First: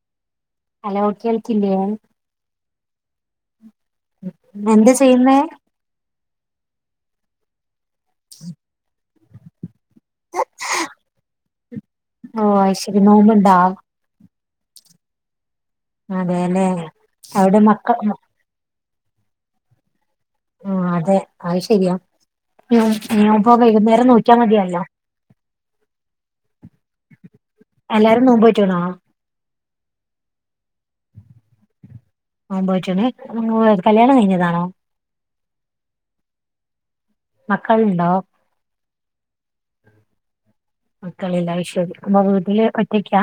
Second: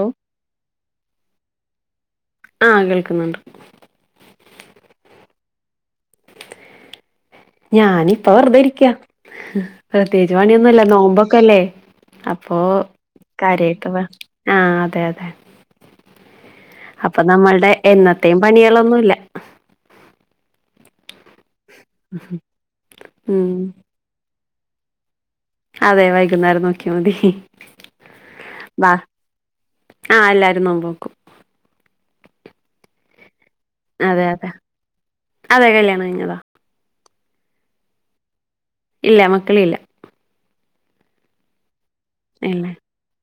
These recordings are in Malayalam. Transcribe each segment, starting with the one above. ഹലോ ഹലോ കേൾക്കില്ലേ ആഹ് കേൾക്കുന്നുണ്ട് എന്ത് ചെയ്യുന്നേ ഞാനിപ്പം വെറുതെ ഇരിക്ക, പ്രത്യേകിച്ച് പണിയൊന്നും ഇല്ല നോമ്പൊക്കെല്ലേ. ഓ അപ്പൊ അയ്ശരി നോമ്പ്ണ്ടാ കരയെക്കെ ആ അതെ അതെ അതെല്ലേ അപ്പൊ അവിടെ നമ്മളുടെ മക്ക എന്നത്തെയും പണികളൊന്നുല്ല. ആ അതെ അത് ശരിയാ ഞാൻ ഉം ഇപ്പം വൈകുന്നേരം നോക്കിയാൽ മതിയല്ലോ. അതെ വൈകുന്നേരം നോക്കിയൽ മതി. എല്ലാരും നോമ്പ് നോറ്റ്ണോ?. ബാ ആഹ് എല്ലാരും നോമ്പ് നോക്കും നോമ്പ് നോറ്റ്ണ് നിങ്ങ അതെ അതെ അതെ കല്യാണം കഴിഞ്ഞതാ മക്കള് ഇണ്ടോ?. ഇല്ല, മക്കള് ഇല്ല. മക്കളില്ല അയ് ശരി അപ്പോ വീട്ടിൽ ഇല്ല ഒറ്റക്കാ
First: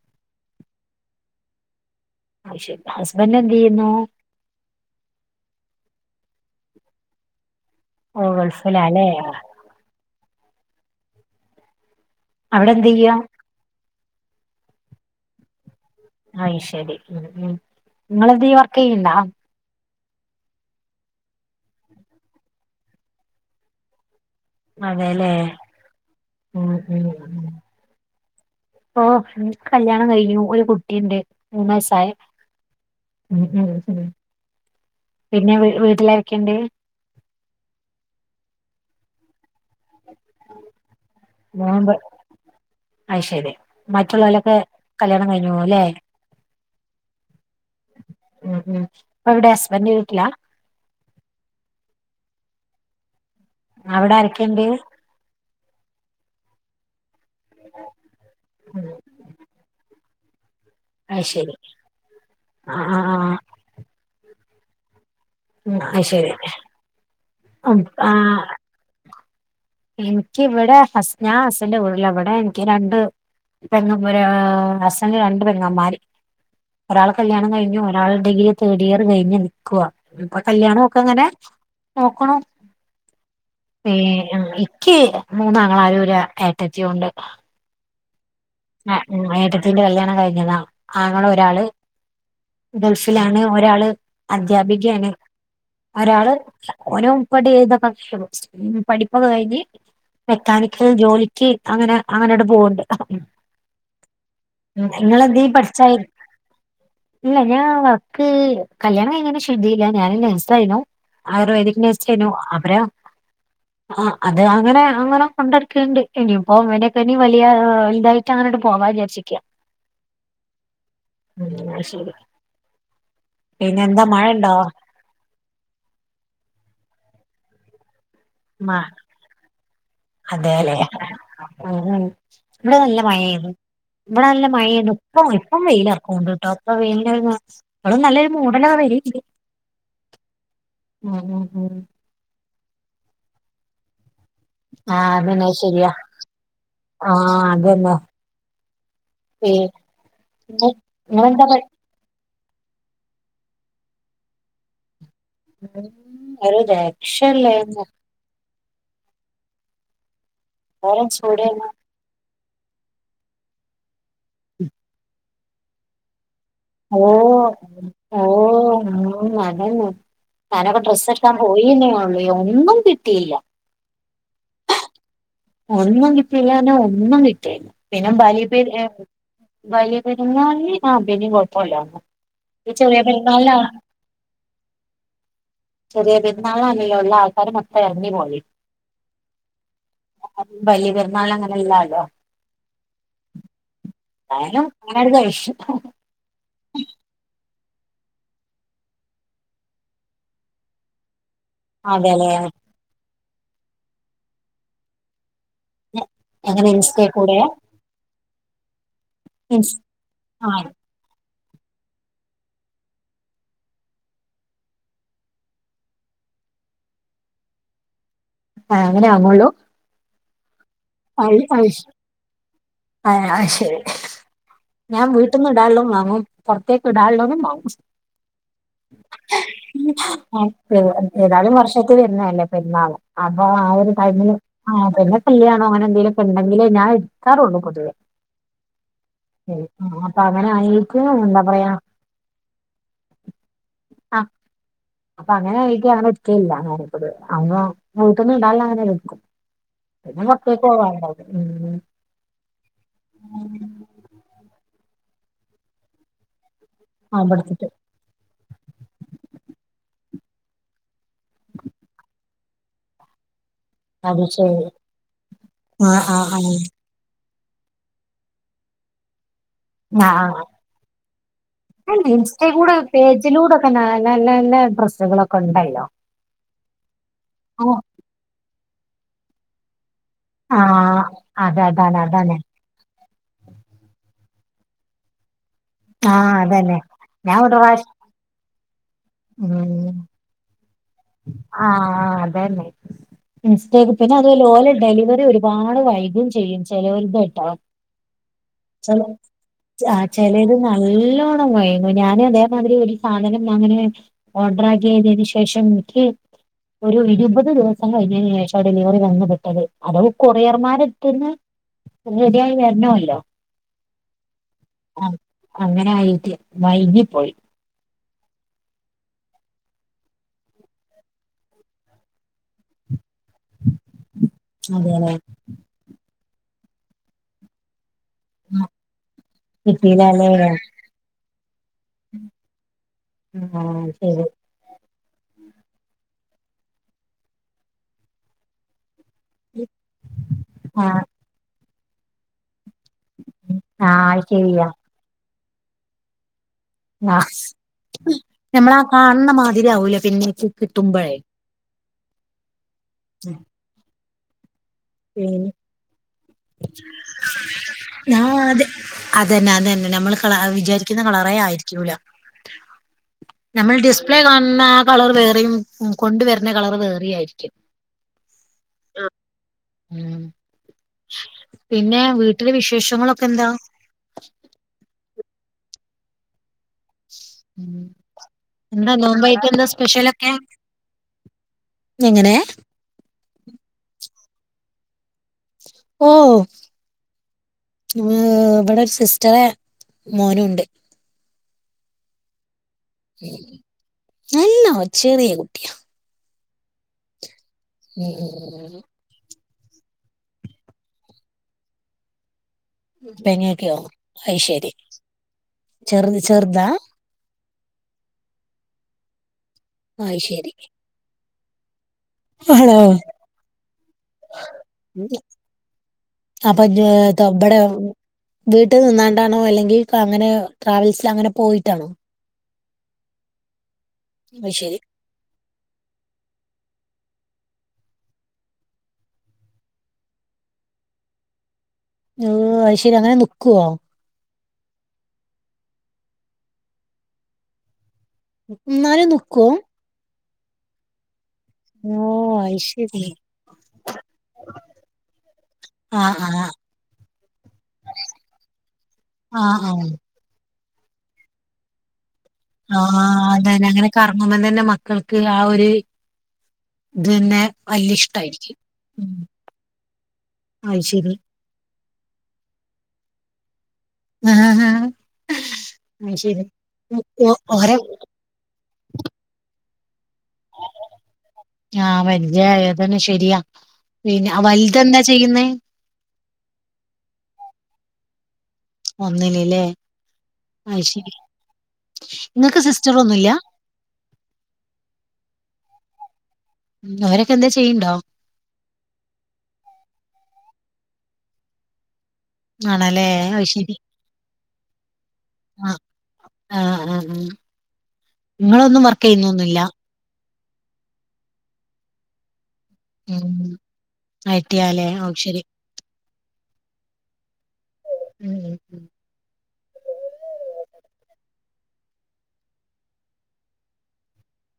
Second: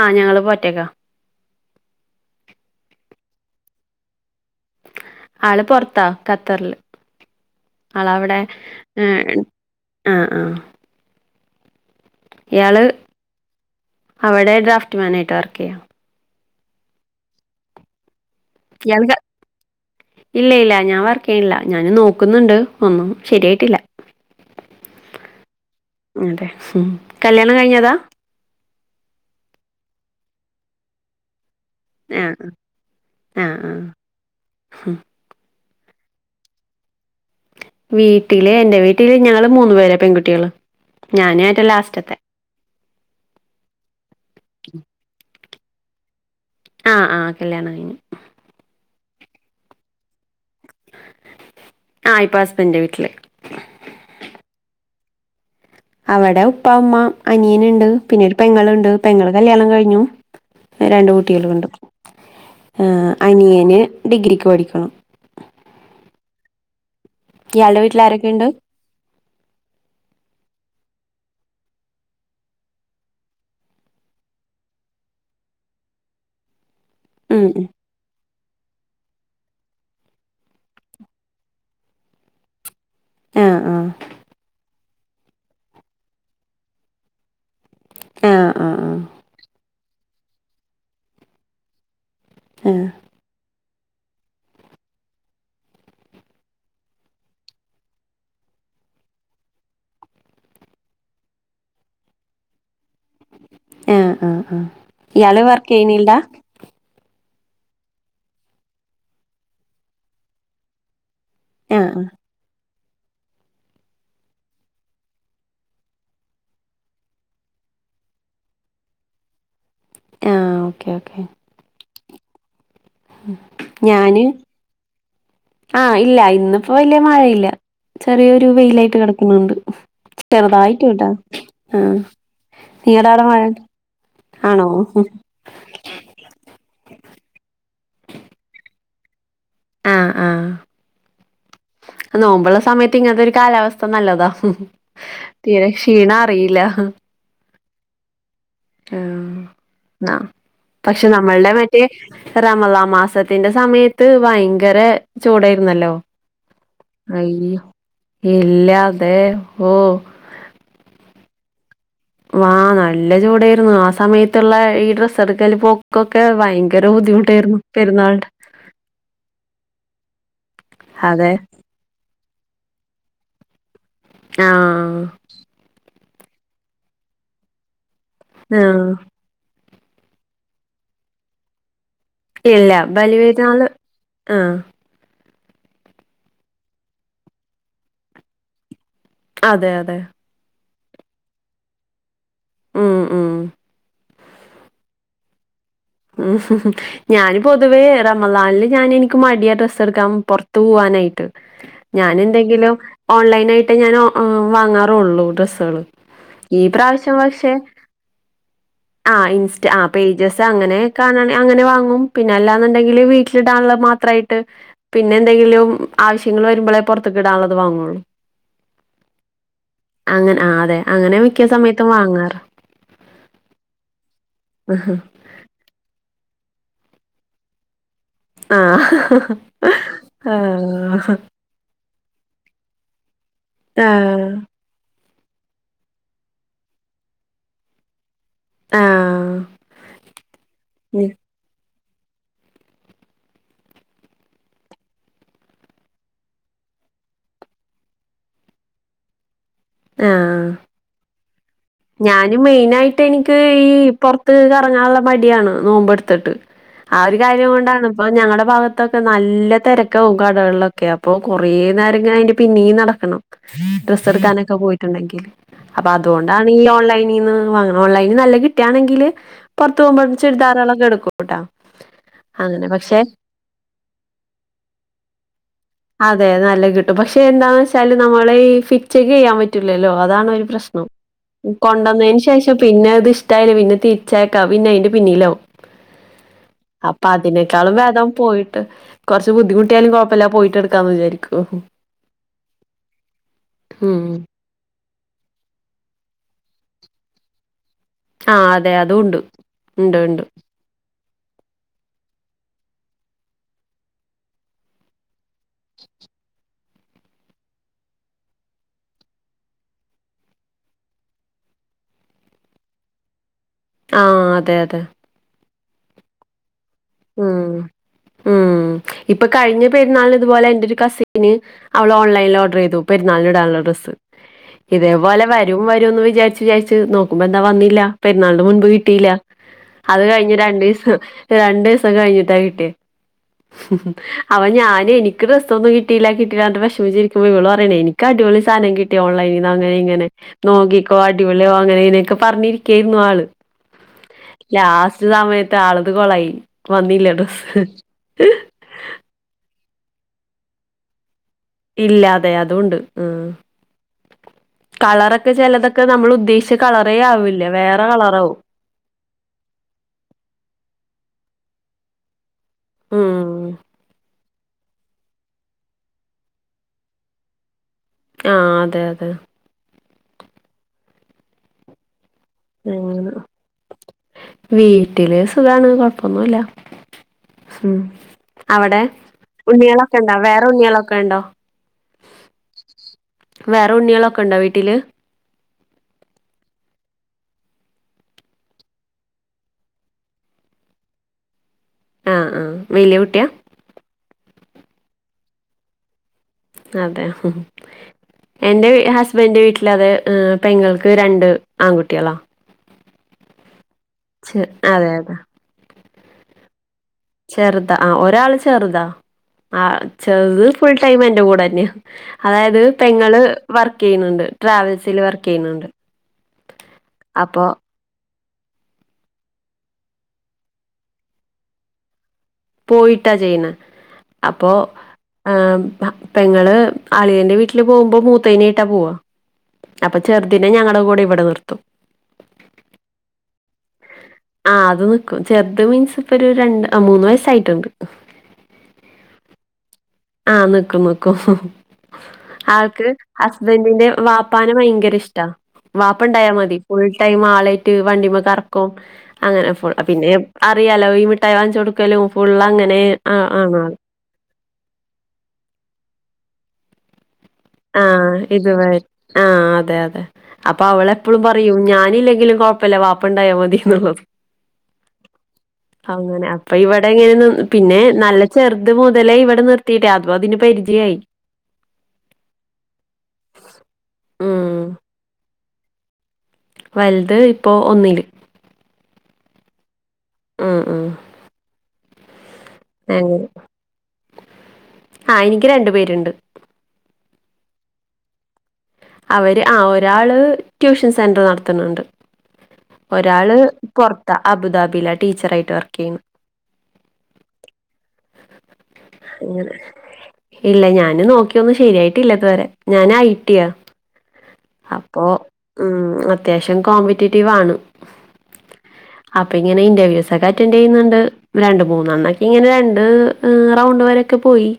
ആഹ് ഞങ്ങള് ഇപ്പോ ഒറ്റക്കാം ആത് ശരി ഹസ്ബൻ്റ എന്ത് ചെയ്യുന്നു. ആള് പൊറത്താ ഖത്തറില് ആള് ഓ അവിടെ ഗൾഫിലാല്ലേ ഉം ആഹ് ആഹ് അവിടെ ഇയാള് എന്ത് ചെയ്യാ അവിടെ ഡ്രാഫ്റ്റ്മാനയിട്ട് വർക്ക് ചെയ്യാം. അയ് ശരി ഉം ഉം നിങ്ങള് എന്ത് ചെയാ ഇയാൾക്ക് ഇല്ല ഇല്ല ഞാൻ വർക്ക് ചെയ്യണില്ല. ഞാൻ നോക്കുന്നുണ്ട് ഒന്നും ശരിയായിട്ടില്ല. അതെല്ലേ. ഉം കല്യാണം കഴിഞ്ഞതാ?. ഓ എനിക്ക് കല്യാണം കഴിഞ്ഞു. ഒരു കുട്ടിയുണ്ട് മൂന് വയസ്സ് ആഹ് ആഹ് [unintelligible] ഉം ആഹ് ഉം പിന്നെ വീട്ടിലരക്കണ്ട്?. വീട്ടില് എൻ്റെ വീട്ടില് ഞങ്ങള് മൂന്നു പേരാ പെൺകുട്ടികള്, ഞാനാ ഏറ്റം ലാസ്റ്റത്തെ. അയ് ശരി മറ്റുള്ള ഒലൊക്കെ കല്യാണം കഴിഞ്ഞുല്ലേ. ആഹ് ആഹ് കല്യാണം കഴിഞ്ഞു. ഉം ഉം ഇപ്പം എവിടെ ഹസ്ബൻ്റൻ്റിൻ്റെ വീട്ടിലാ ആഹ് ഇപ്പൊ ഹസ്ബൻ്റൻ്റ വീട്ടിലാ അവിടെ ആരക്കെയുണ്ട്?. അവിടെ ഉപ്പ, ഉമ്മ അനിയൻ ഉണ്ട്. പിന്നൊരു ഉം. പെങ്ങുണ്ട് പെങ്ങൾ കല്യാണം കഴിഞ്ഞു. രണ്ട് അത് ശരി കുട്ടികളുണ്ട് ആഹ് ആഹ് ആഹ് അനിയന് ഡിഗ്രിക്ക് പഠിക്കുണു ഉം അയ് ശരി ഇയാളുടെ വീട്ടിൽ ആരൊക്കെ ഉണ്ട്. എനിക്കിവിടെ ഹസ് ഞാൻ ഹസിൻ്റെ വീട്ടില എനിക്ക് വിട് രണ്ട് പെങ്ങമാര് ഹസിന് രണ്ട് പെങ്ങമാര് ഒരാളെ ഉം കല്ല്യാണം ഉം കഴിഞ്ഞു ഒരാള് ഡിഗ്രി തേർഡ് ഇയർ കഴിഞ്ഞ് നിക്കുവാ ഇപ്പൊ കല്യാണമൊക്കെ ഇങ്ങനെ നോക്ക്ണു ആഹ് ആഹ് ഏ ആഹ് ഇക്ക് മൂന്നാങ്ങളാരും ഒരു ഏട്ടത്തിയും ഉണ്ട്. ആഹ് ആഹ് ആ ഏട്ടത്തീന്റെ കല്യാണം കഴിഞ്ഞതാ ആങ്ങള ഒരാള് ആഹ് ഗൾഫ് ലാണ് ഒരാള് അദ്ധ്യാപികയാണ്. ഒരാള് ഓരോ ഉപ്പടി ചെയ്താ പഠിച്ചത് പഠിപ്പൊക്കെ കഴിഞ്ഞ് മെക്കാനിക്കൽ ജോലിക്ക് അങ്ങനെ അങ്ങനെട് പോവണ്ട്. ആഹ് ആഹ് ആഹ് ഇയാള് വർക്ക് പഠിച്ചായി ചെയ്യണില്ലാ? ഇല്ല ഞാൻ വർക്ക് കല്യാണം കഴിഞ്ഞങ്ങനെ [unintelligible] ഞാന് നഴ്സായിനു. ആയുർവേദിക് ആഹ് ആഹ് നഴ്‌സായിനു അവരോ ആഹ് അത് അങ്ങനെ അങ്ങനെ കൊണ്ടടുക്കേണ്ട് ഇനിയിപ്പോ അങ്ങിനൊക്കെ ഇനി വലിയ ഇതായി ട്ടങ്ങനോട്ട് പോവാ വിചാര്ച്ചിക്ക്യാ ആഹ് ഓക്കെ ഓക്കെ എന്നാ ശരി പിന്നെ എന്താ മഴ ഞാന് ഉണ്ടോ ആഹ് ഇല്ല ഇന്നിപ്പോ വെല്യ മഴയില്ല ചെറിയൊരു മ വെയിലായിട്ട് കെടക്ക്ണ് ണ്ട് അതെല്ലേ ചെറുതായിട്ട് കേട്ടാ ഉം ആഹ് ഉം നിങ്ങടെ ആട മഴ ഇവിട നല്ല ആണോ മഴേനു ഇപ്പ ഓയി പ്പം വെയിലർക്കുണ്ട് ട്ടോ പ്പൊ വെയിലിൻ്റെ ഒരു നല്ല ഇപ്പോളും നല്ലൊരു മൂടലാ വരേണ്ട് ആഹ് ഉം ഉം ഉം നോമ്പ്ള്ള സമയത്ത് ഇങ്ങനത്തെ ഒരു കാലാവസ്ഥ നല്ലതാ ആഹ് അതന്നെ തീരെ ശരിയാ ക്ഷീണം അറിയില്ല ആഹ് അതന്നേ ആഹ് ന്നാ പക്ഷെ നിങ്ങളെന്താ നമ്മൾടെ പ മറ്റേ റമളാൻ മാസത്തിന്റെ സമയത്ത് ഭയങ്കരെ ചൂടായിരുന്നല്ലോ ഉം ഒരു അയ്യോ രക്ഷയില്ലായിരുന്നു ഇല്ലാ ദേ ഓ പേരൻ്റ്സ് കൂടെയാണോ ആഹ് നല്ല ചൂടേയിരുന്നു ആ സമയത്തുള്ള ഈ ഡ്രസ്സ് എടുക്കല് പോക്കൊക്കെ ഭയങ് ഓ ഓ ഉം ന്നാ ഞാനൊക്കെ ഡ്രസ് അതെ എടുക്കാൻ പോയിന്നേയുള്ളൂ ഒന്നും കിട്ടിയില്ല ആഹ് ഒന്നും കിട്ടീല്ലാഞ്ഞാ ഒന്നും കിട്ടീല്ല പിന്നെ ബലിയപെര് ആഹ് വലിയ പെരുന്നാൾന് ആഹ് പിന്നേം കൊഴപ്പോല്ലാര്ന്ന് ഇല്ല ഈ ചെറിയ പെരുന്നാൾനാ ബലിപെരുന്നാള് ആഹ് ചെറിയ പെരുന്നാൾനാണല്ലോ ഉള്ള ആൾക്കാര് മൊത്തം എറങ്ങി പോല് അതെ അതെ വലിയപെരുന്നാൾന് അങ്ങനല്ലാല്ലോ ഉം ഉം എന്തായാലും ഇങ്ങനങ്ങട് കഴിഷും ഉം ഞാന് പൊതുവേ റമളാനില് ഞാൻ എനിക്ക് മടിയ ഡ്രസ്സ് എടുക്കാൻ പൊറത്ത് പൂവാനായിട്ട് ഞാൻ അതെല്ലേ എന്തെങ്കിലും ഓൺലൈൻ ആയിട്ടേ ഞാൻ വാങ്ങാറുള്ളൂ ഡ്രസ് ത്തോളു ഈ എങ്ങനെ ഇൻസ്റ്റേ പ്രാവശ്യം കൂടെയാ പക്ഷെ ആഹ് ഇൻസ്റ്റാ ഇൻസ് ആഹ് പേജസ് ആ അങ്ങ നെ കാണാണെ അങ്ങനെ വാങ്ങും പിന്നെ അല്ലാന്നുണ്ടെങ്കില് വീട്ടിലിടാനുള്ള മാത്രായിട്ട് പിന്നെന്തെങ്കിലും ആവശ്യങ്ങൾ വരുമ്പോളെ പൊറത്തേക്കിടാനുള്ളത് വാങ്ങുള്ളൂ ആഹ് അങ്ങനെ ആങ്ങുള്ളൂ അങ്ങനെ ആഹ് അതെ അങ്ങനെ മിക്ക സമയത്തും വാങ്ങാറ് അഹ് ശരി ഞാൻ വീട്ടിന്ന് ഇടാനുള്ളതും വാങ്ങും പുറത്തേക്ക് ഇടാനുള്ളതും വാങ്ങും ആഹ് ആഹ് ഏതായാലും വർഷ വരുന്നതല്ലേ പെരുന്നാള് അപ്പൊ ആഹ് ഒരു ടൈമില് ആഹ് പിന്നെ കല്യാണോ അങ്ങനെ എന്തെങ്കലുക്കെ ഉണ്ടെങ്കിലെ ഞാൻ എടുക്കാറുള്ളൂ പൊതുവേ ആഹ് അപ്പ അങ്ങനെ ആയെക്ക്‌ എന്താ പറയാ അപ്പ അങ്ങനെ ആയെക്ക് ഞാൻ എടുക്കലില്ല അങ്ങനെ വീട്ട്ന്ന് ഇണ്ടാനുള്ളഅങ്ങനെ എടുക്കും പിന്നെ ആഹ് പൊറത്തേക്ക് പോവാൻ ഞാന് മെയിനായിട്ട് എനിക്ക് ഈ പൊറത്ത് കറങ്ങാനുള്ള മടിയാണ് നോമ്പ് എടുത്തിട്ട് ആ ഒരു കാര്യം അവിടുത്തിട്ട് കൊണ്ടാണ് അപ്പൊ ഞങ്ങള്ടെ ഭാഗത്തൊക്കെ നല്ല തിരക്കാഉം കടകളിലൊക്കെ അപ്പൊ കുറേ നേരം ങ്ങനെ അയിന്റെ പിന്നേം നടക്കണം ഡ്രസ്സ്‌ അത് എടുക്കാനൊക്കെ ശരി പോയിട്ടുണ്ടെങ്കിൽ അപ്പൊ ആഹ് അതോണ്ട് ആഹ് ഓൺലൈനീന്ന് വാങ്ങും ഓൺ ലൈനിൽ നല്ല കിട്ടാണെങ്കിൽ പൊറത്ത് പോകുമ്പോ ചുരിദാറളൊക്കെ എടുക്കും ഇൻസ്റ്റയിലൂടെ പേജിലൂടെക്കെ ന നല്ല നല്ല ഡ്രസ്സുകളൊക്കെ ഉണ്ടല്ലോ അതെ നല്ല കിട്ടും പക്ഷെ എന്താ ഓഹ് വെച്ചാല് നമ്മളെ ഈ ഫിറ്റ് ചെക്ക് ചെയ്യാൻ പറ്റുലല്ലോ അതാണ് ഒരു പ്രശ്നം ആഹ് അത അതാണ് കൊണ്ടുവന്നയിന് അതാണ് ശേഷം പിന്നെ അത് ഇഷ്ടായില്ല പിന്നെ തിരിച്ചയക്കാം പിന്നെ അയിന്റെ പിന്നിലാവും ആഹ് അതന്നെ അപ്പൊ ഞാൻ ഒരു അതിനേക്കാളും പ്രാവശ്യം ഭേദം പോയിട്ട് കോറച്ച് ബുദ്ധിമുട്ടിയാലും ഉം കോഴപ്പല്ല പോയിട്ട് എടുക്കാന്ന് വിചാരിക്കും ആഹ് അതന്നെ ഇൻസ്റ്റ ഉം. പിന്നെ അതല്ല ഓലെ ഡെലിവെറി പാട് വൈകും ചെയ്യും ചെലോൽത്ട്ടോ ആ അതെ ചെൽ അതുണ്ട്. ഉണ്ട്, ആഹ് ഉണ്ട്. ഉണ്ട്. ചെലേത് നല്ലോണം വൈകും ഞാൻ അതേമാതിരി ഒരു സാധനം അങ്ങനെ ഓർഡറാക്ക്യേതേന് ശേഷം ഇന്ക്ക് ഒരു ഇരുപത് ദിവസം കഴിഞ്ഞേന് ശേഷാ ഡെലിവറി വന്ന് പെട്ടത് അതോ കൊറിയർമാരെട്ത്ത്ന്ന് റെഡ്യായി വെര്ണോല്ലോ ആഹ് അതെ അതെ ആഹ് അങ്ങനായീട്ടെ വൈകി ഉം ഉം ഇപ്പൊ കഴ്ഞ്ഞ പെര്ന്നാള്നിത്പോലെ എന്റൊരു കസിന് അവള് ഓൺലൈനിൽ ഓഡ്റെയ്തു പരുന്നാള്ന് ടാള്ള ഡ്രെസ്സ് അതെല്ലേ ഇതേപോലെ വരും വരുംന്ന് വിചാര്ച്ച് വിചാര്ച്ച് നോക്കുമ്പൊന്താ വന്നില്ല പെര്ന്നാള്ൻ്റെ മുൻപ് ആ കിട്ടീലാ അത് കിട്ടീലാല്ലേ കഴ്ഞ്ഞ രണ്ടീസം രണ്ടീസ കഴ്ഞ്ഞ്ട്ടാ കിട്ട്യേ ആ ശരി ഞാന് ഇന്ക്ക് ഡ്രസ്സൊന്നും കിട്ടീല്ലാ കിട്ടീലാർഞ്ഞ്ട്ട് വെഷ്മിച്ചിരിക്കുമ്പോ ഇവള് പറ്യാണേ ഇന്ക്ക് അടിപൊളി സാനം കിട്ടി ഓൺലൈ അങ്ങനിങ്ങനെ ആ നോക്കിക്കോ അടിപൊളിവാ അങ്ങനെങ്ങനൊക്കെ പറ്ഞ്ഞിരിക്കേർന്നു ആൾ ആഹ് ശെരിയാ റ്റ് സമയത്ത് ആളത് കൊളായി വന്നില്ല ആഹ് ഡ്രസ്സ് ഞമ്മളാ കാൺണ മാതിര്യാവൂലാ പിന്നെ കിട്ടുമ്പൊഴേ ഇല്ലതെ അതൂണ്ട് ഉം കളറക്കെ ചെലതക്കെ നമ്മളുദ്ദേശിച്ച കളറേ ആവില്ല വേറെ കളറാവും അതെ അതെന്നെ അതെന്നെ നമ്മള് കള വിചാരിക്കുന്ന കളറേ ആയിരിക്കൂല ഉം നമ്മൾ ഡിസ്പ്ലേ കാണുന്ന ആ കളർ വേറേയും കൊണ്ട് വര്ണ കളർ വേറേയും ആയ്രിക്കും ആഹ് അതെ അതെ ഉം പിന്നെ വീട്ടിൽ അങ്ങനെ. വിശേഷങ്ങളൊക്കെന്താ വീട്ടില് സുഖാണ് കൊഴ്പ്പൊന്നൂല്ലാ ഉം അവ്ടെ എന്താ നോമ്പായിട്ട് എന്താ ഉണ്ണ്യാളൊക്കെണ്ടോ സ്പെഷ്യലൊക്കെ വേറൊണ്ണ്യാളൊക്കെണ്ടോ എങ്ങനെ വേറൊണ്ണ്യാളൊക്കെണ്ടോ വീട്ടിൽ ഓഹോ ഇവടെ സിസ്റ്റെറെ മോനുണ്ട് ആഹ് ആഹ് വല്യ കുട്ടിയാ? നല്ല ചെറ്യേ കുട്ട്യാ അതെ എന്റെ വി ഹസ് ബന്റെ വീട്ടിലതേ പെങ്ങൾക്ക് രണ്ട് ആൺകുട്ട്യാളാ പെങ്ങക്കോ ചെ അയ്ശെരി അതെ അതെ. ചെറുത് ചെറ്താ ചെറ്താ ആ ഒരാൾ ചെറുതാ ആ അത് ചെറ്ത് ശരി ഫുൾ ടൈം എന്റെ കൂടെന്നെയാ അതായത് ആണോ പെങ്ങള് വർക്കെയ്യ്ന്ന്ണ്ട് ട്രാവൽസിൽ വർക്കെയ്യ്ന്ന്ണ്ട് അപ്പജ്ജ് ത്തമ്പടെ വീട്ട് നിന്നാണ്ടാണോ അല്ലെങ്കിപ്പങ്ങനെ ട്രാവൽസ്ലങ്ങനെ പോയിട്ടാണോ പോയിട്ടാ ചെയ്യ്ണേ അത് അപ്പോ ശരി ആഹ് പെങ്ങള് അളിയന്റെ വീട്ടിൽ പോകുമ്പോ മൂത്തേനേട്ടാ പോവാ അപ്പം ചെറ്തിനെ ഞങ്ങളെ കൂടെവടെ നിർത്തും ഓഹ് അത് ശെരി അങ്ങനെ നിക്കോ ആഹ് അത് നിക്കും ചെറ്ത് മീൻസ് ഇപ്പൊരു രണ്ട് അ മൂന്ന് വയ്സ്സായ്ട്ടുണ്ട് നാലും നിക്കോ ആഹ് നിക്കും നിക്കും ഓഹ് ആൾക്ക് അയ്ശരി. ഹസ്ബന്റിന്റെ വാപ്പാന ഭയങ്കര ഇഷ്ടാ. വാപ്പ ആഹ് ഇണ്ടായാൽ ആഹ് മതി ഫുൾ ടൈം ആളായിട്ട് വണ്ടിമ്മ കറക്കും അങ്ങനെ ആഹ് ഫു ആഹ് പിന്ന അറിയാലോ ഈ മിഠായി വാങ്ങിച്ച് കൊടുക്കലും ഫുള്ള് അങ്ങനെ ആണ് ആൾ കർമ്മം തന്നെ മക്കൾക്ക് ആ ഒരു ഇത് തന്നെ വല്യ ആഹ് ഇഷ്ടായിരിക്കും. ഇതുവരെ ഉം ആ അതെ അതെ അപ്പൊ അവള അയ്ശരി എപ്പോഴും പറ പറ ഞാനില്ലെങ്കിലും കൊഴപ്പല്ല വിപ്പ ഇണ്ടായമതി എന്നുള്ളത്. അങ്ങനെ അയ്ശരി. അപ്പൊ ഇവിടെ എങ്ങനെ ഒ ഓരെ പിന്നെ നല്ല ചെറുത് മുതലേ ഇവിടെ നിർത്തിയിട്ടെ അപ്പ പിന്നെ അതിന് പരിചയായി. ആഹ് വലിയ അതന്നെ ശരിയാ പിന്നെ ഉം വലുത് എന്താ ചെയ്യുന്നേ? വലുത് ഇപ്പോ ഒന്നില് ഒന്നിലില്ലേ ഉം അയ് ഉം ശരി നിങ്ങക്ക് സിസ് അങ്ങെ ആ എനിക്ക് രണ്ടു പേരുണ്ട് ഉം അവരൊക്കെ എന്താ ചെയ്യുണ്ടോ? അവര് ആ ഒരാള് ട്യൂഷൻ സെന്റർ നടത്തുന്നുണ്ട്. ആണല്ലേ ഒരാള് അയ്ശരി. പൊറത്താ അബുദാബിയിലാ ടീച്ചറായിട്ട് വർക്ക് ആഹ് ചെയ്യുന്നു. ആഹ് ആഹ് നിങ്ങളൊന്നും വർക്ക് അങ്ങനെ ചെയ്യുന്നൊന്നുല്ല ഇല്ല ഞാന് നോക്കിയ ഒന്നും ശരിയായിട്ടല്ലാ ഇതുവരെ ഞാന് ഐ ടി യാ ആ ഐ ട്ടി യാലെ അയ്ശരി ഉം അത്യാവശ്യം കോമ്പറ്റേറ്റീവ് ആണ്. ഉം ഉം ഉം. അപ്പൊ ഇങ്ങനെ ഇൻ്റർവ്യൂസൊക്കെ അറ്റൻ്റ് ചെയ്യുന്നുണ്ട് രണ്ട് മൂന്നെണ്ണക്കെ ഇങ്ങനെ രണ്ട് മ് റൗണ്ട് വരൊക്കെ പോയി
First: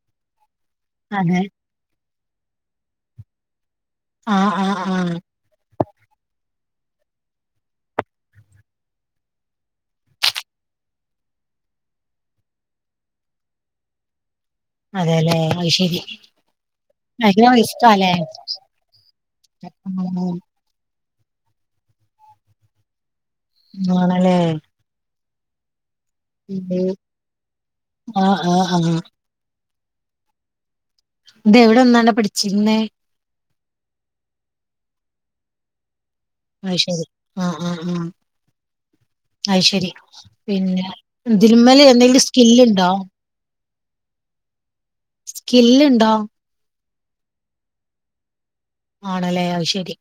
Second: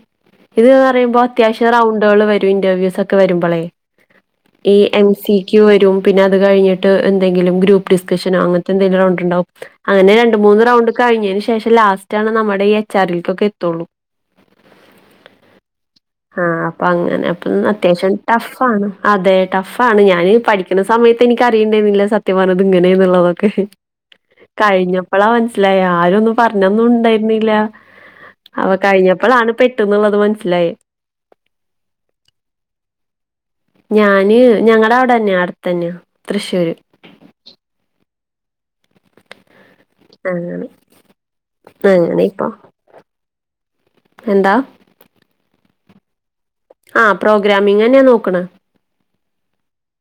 ഇത് പറയുംപോ അതെ അത്യാവശ്യം റൗണ്ടുകള് വരും ഇന്റർവ്യൂസ് ഒക്കെ വരുമ്പോളേ ആഹ് ഈ ആഹ് എം ആഹ് സി വരു പിന്നെ അത് കഴിഞ്ഞിട്ട് എന്തെങ്കിലും ഗ്രൂപ്പ് ഡിസ്കഷനോ അങ്ങനത്തെ എന്തെങ്കിലും ഉണ്ടാവും. അങ്ങനെ രണ്ട് മൂന്ന് റൗണ്ട് കഴിഞ്ഞേന് ശേഷം ലാസ്റ്റ് ആണ് നമ്മുടെ ഈ എച്ച് ആർ ഇൽക്കൊക്കെ എത്തുള്ളൂ. അതെല്ലേ അത് ശരി ആഹ് അപ്പൊ അങ്ങനെപ്പ ഭയങ്കര റിസ്കാല്ലേ അത്യാവശ്യം ടഫാണ് അതെ ടഫാണ് ഞാന് പഠിക്കുന്ന സമയത്ത് എനിക്ക് അറിയേണ്ടരുന്നില്ല സത്യ പറഞ്ഞ ഇത് ഇങ്ങനെ എന്നുള്ളതൊക്കെ. ആണല്ലേ കഴിഞ്ഞപ്പളാ മനസ്സിലായി ആരൊന്നും പറഞ്ഞൊന്നും ഉണ്ടായിരുന്നില്ല ആഹ് ആഹ് അവ ആഹ് കഴിഞ്ഞപ്പോഴാണ് പെട്ടന്നുള്ളത് മനസ്സിലായി. ഇതെവിടുന്നാണ് പഠിച്ചിരുന്നേ ഞാന് ഞങ്ങള അവിടെ തന്നെയാ അടുത്തന്നയാ അയ്ശരി ആഹ് ആഹ് ആഹ് അയ് ശരി അങ്ങനെ പിന്നെ ഇതിൽമേല അങ്ങനെ എന്തെങ്കിലും ഇപ്പൊ സ്കില്ലുണ്ടോ എന്താ സ്കില്ലിണ്ടോ ആ പ്രോഗ്രമിംഗ് തന്നെയാ നോക്കണെ. ആണല്ലേ അയ്ശരി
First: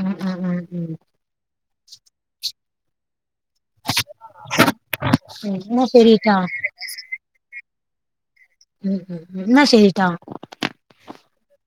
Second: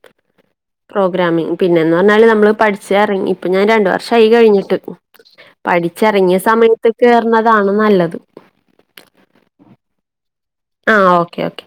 ഉം ഉം ഉം [unintelligible] പിന്നെന്ന് പറഞ്ഞാല് നമ്മള് പഠിച്ചറങ്ങി ഇപ്പൊ ഞാൻ രണ്ട് വർഷായി കഴിഞ്ഞിട്ട് ഉം, എന്നാ ശരിട്ടാ പഠിച്ചിറങ്ങിയ സമയ ത്ത് കേറണതാണ് നല്ലത് ഉം ഉം എന്നാ ശരിട്ടോ ആ ഓക്കെ ഓക്കെ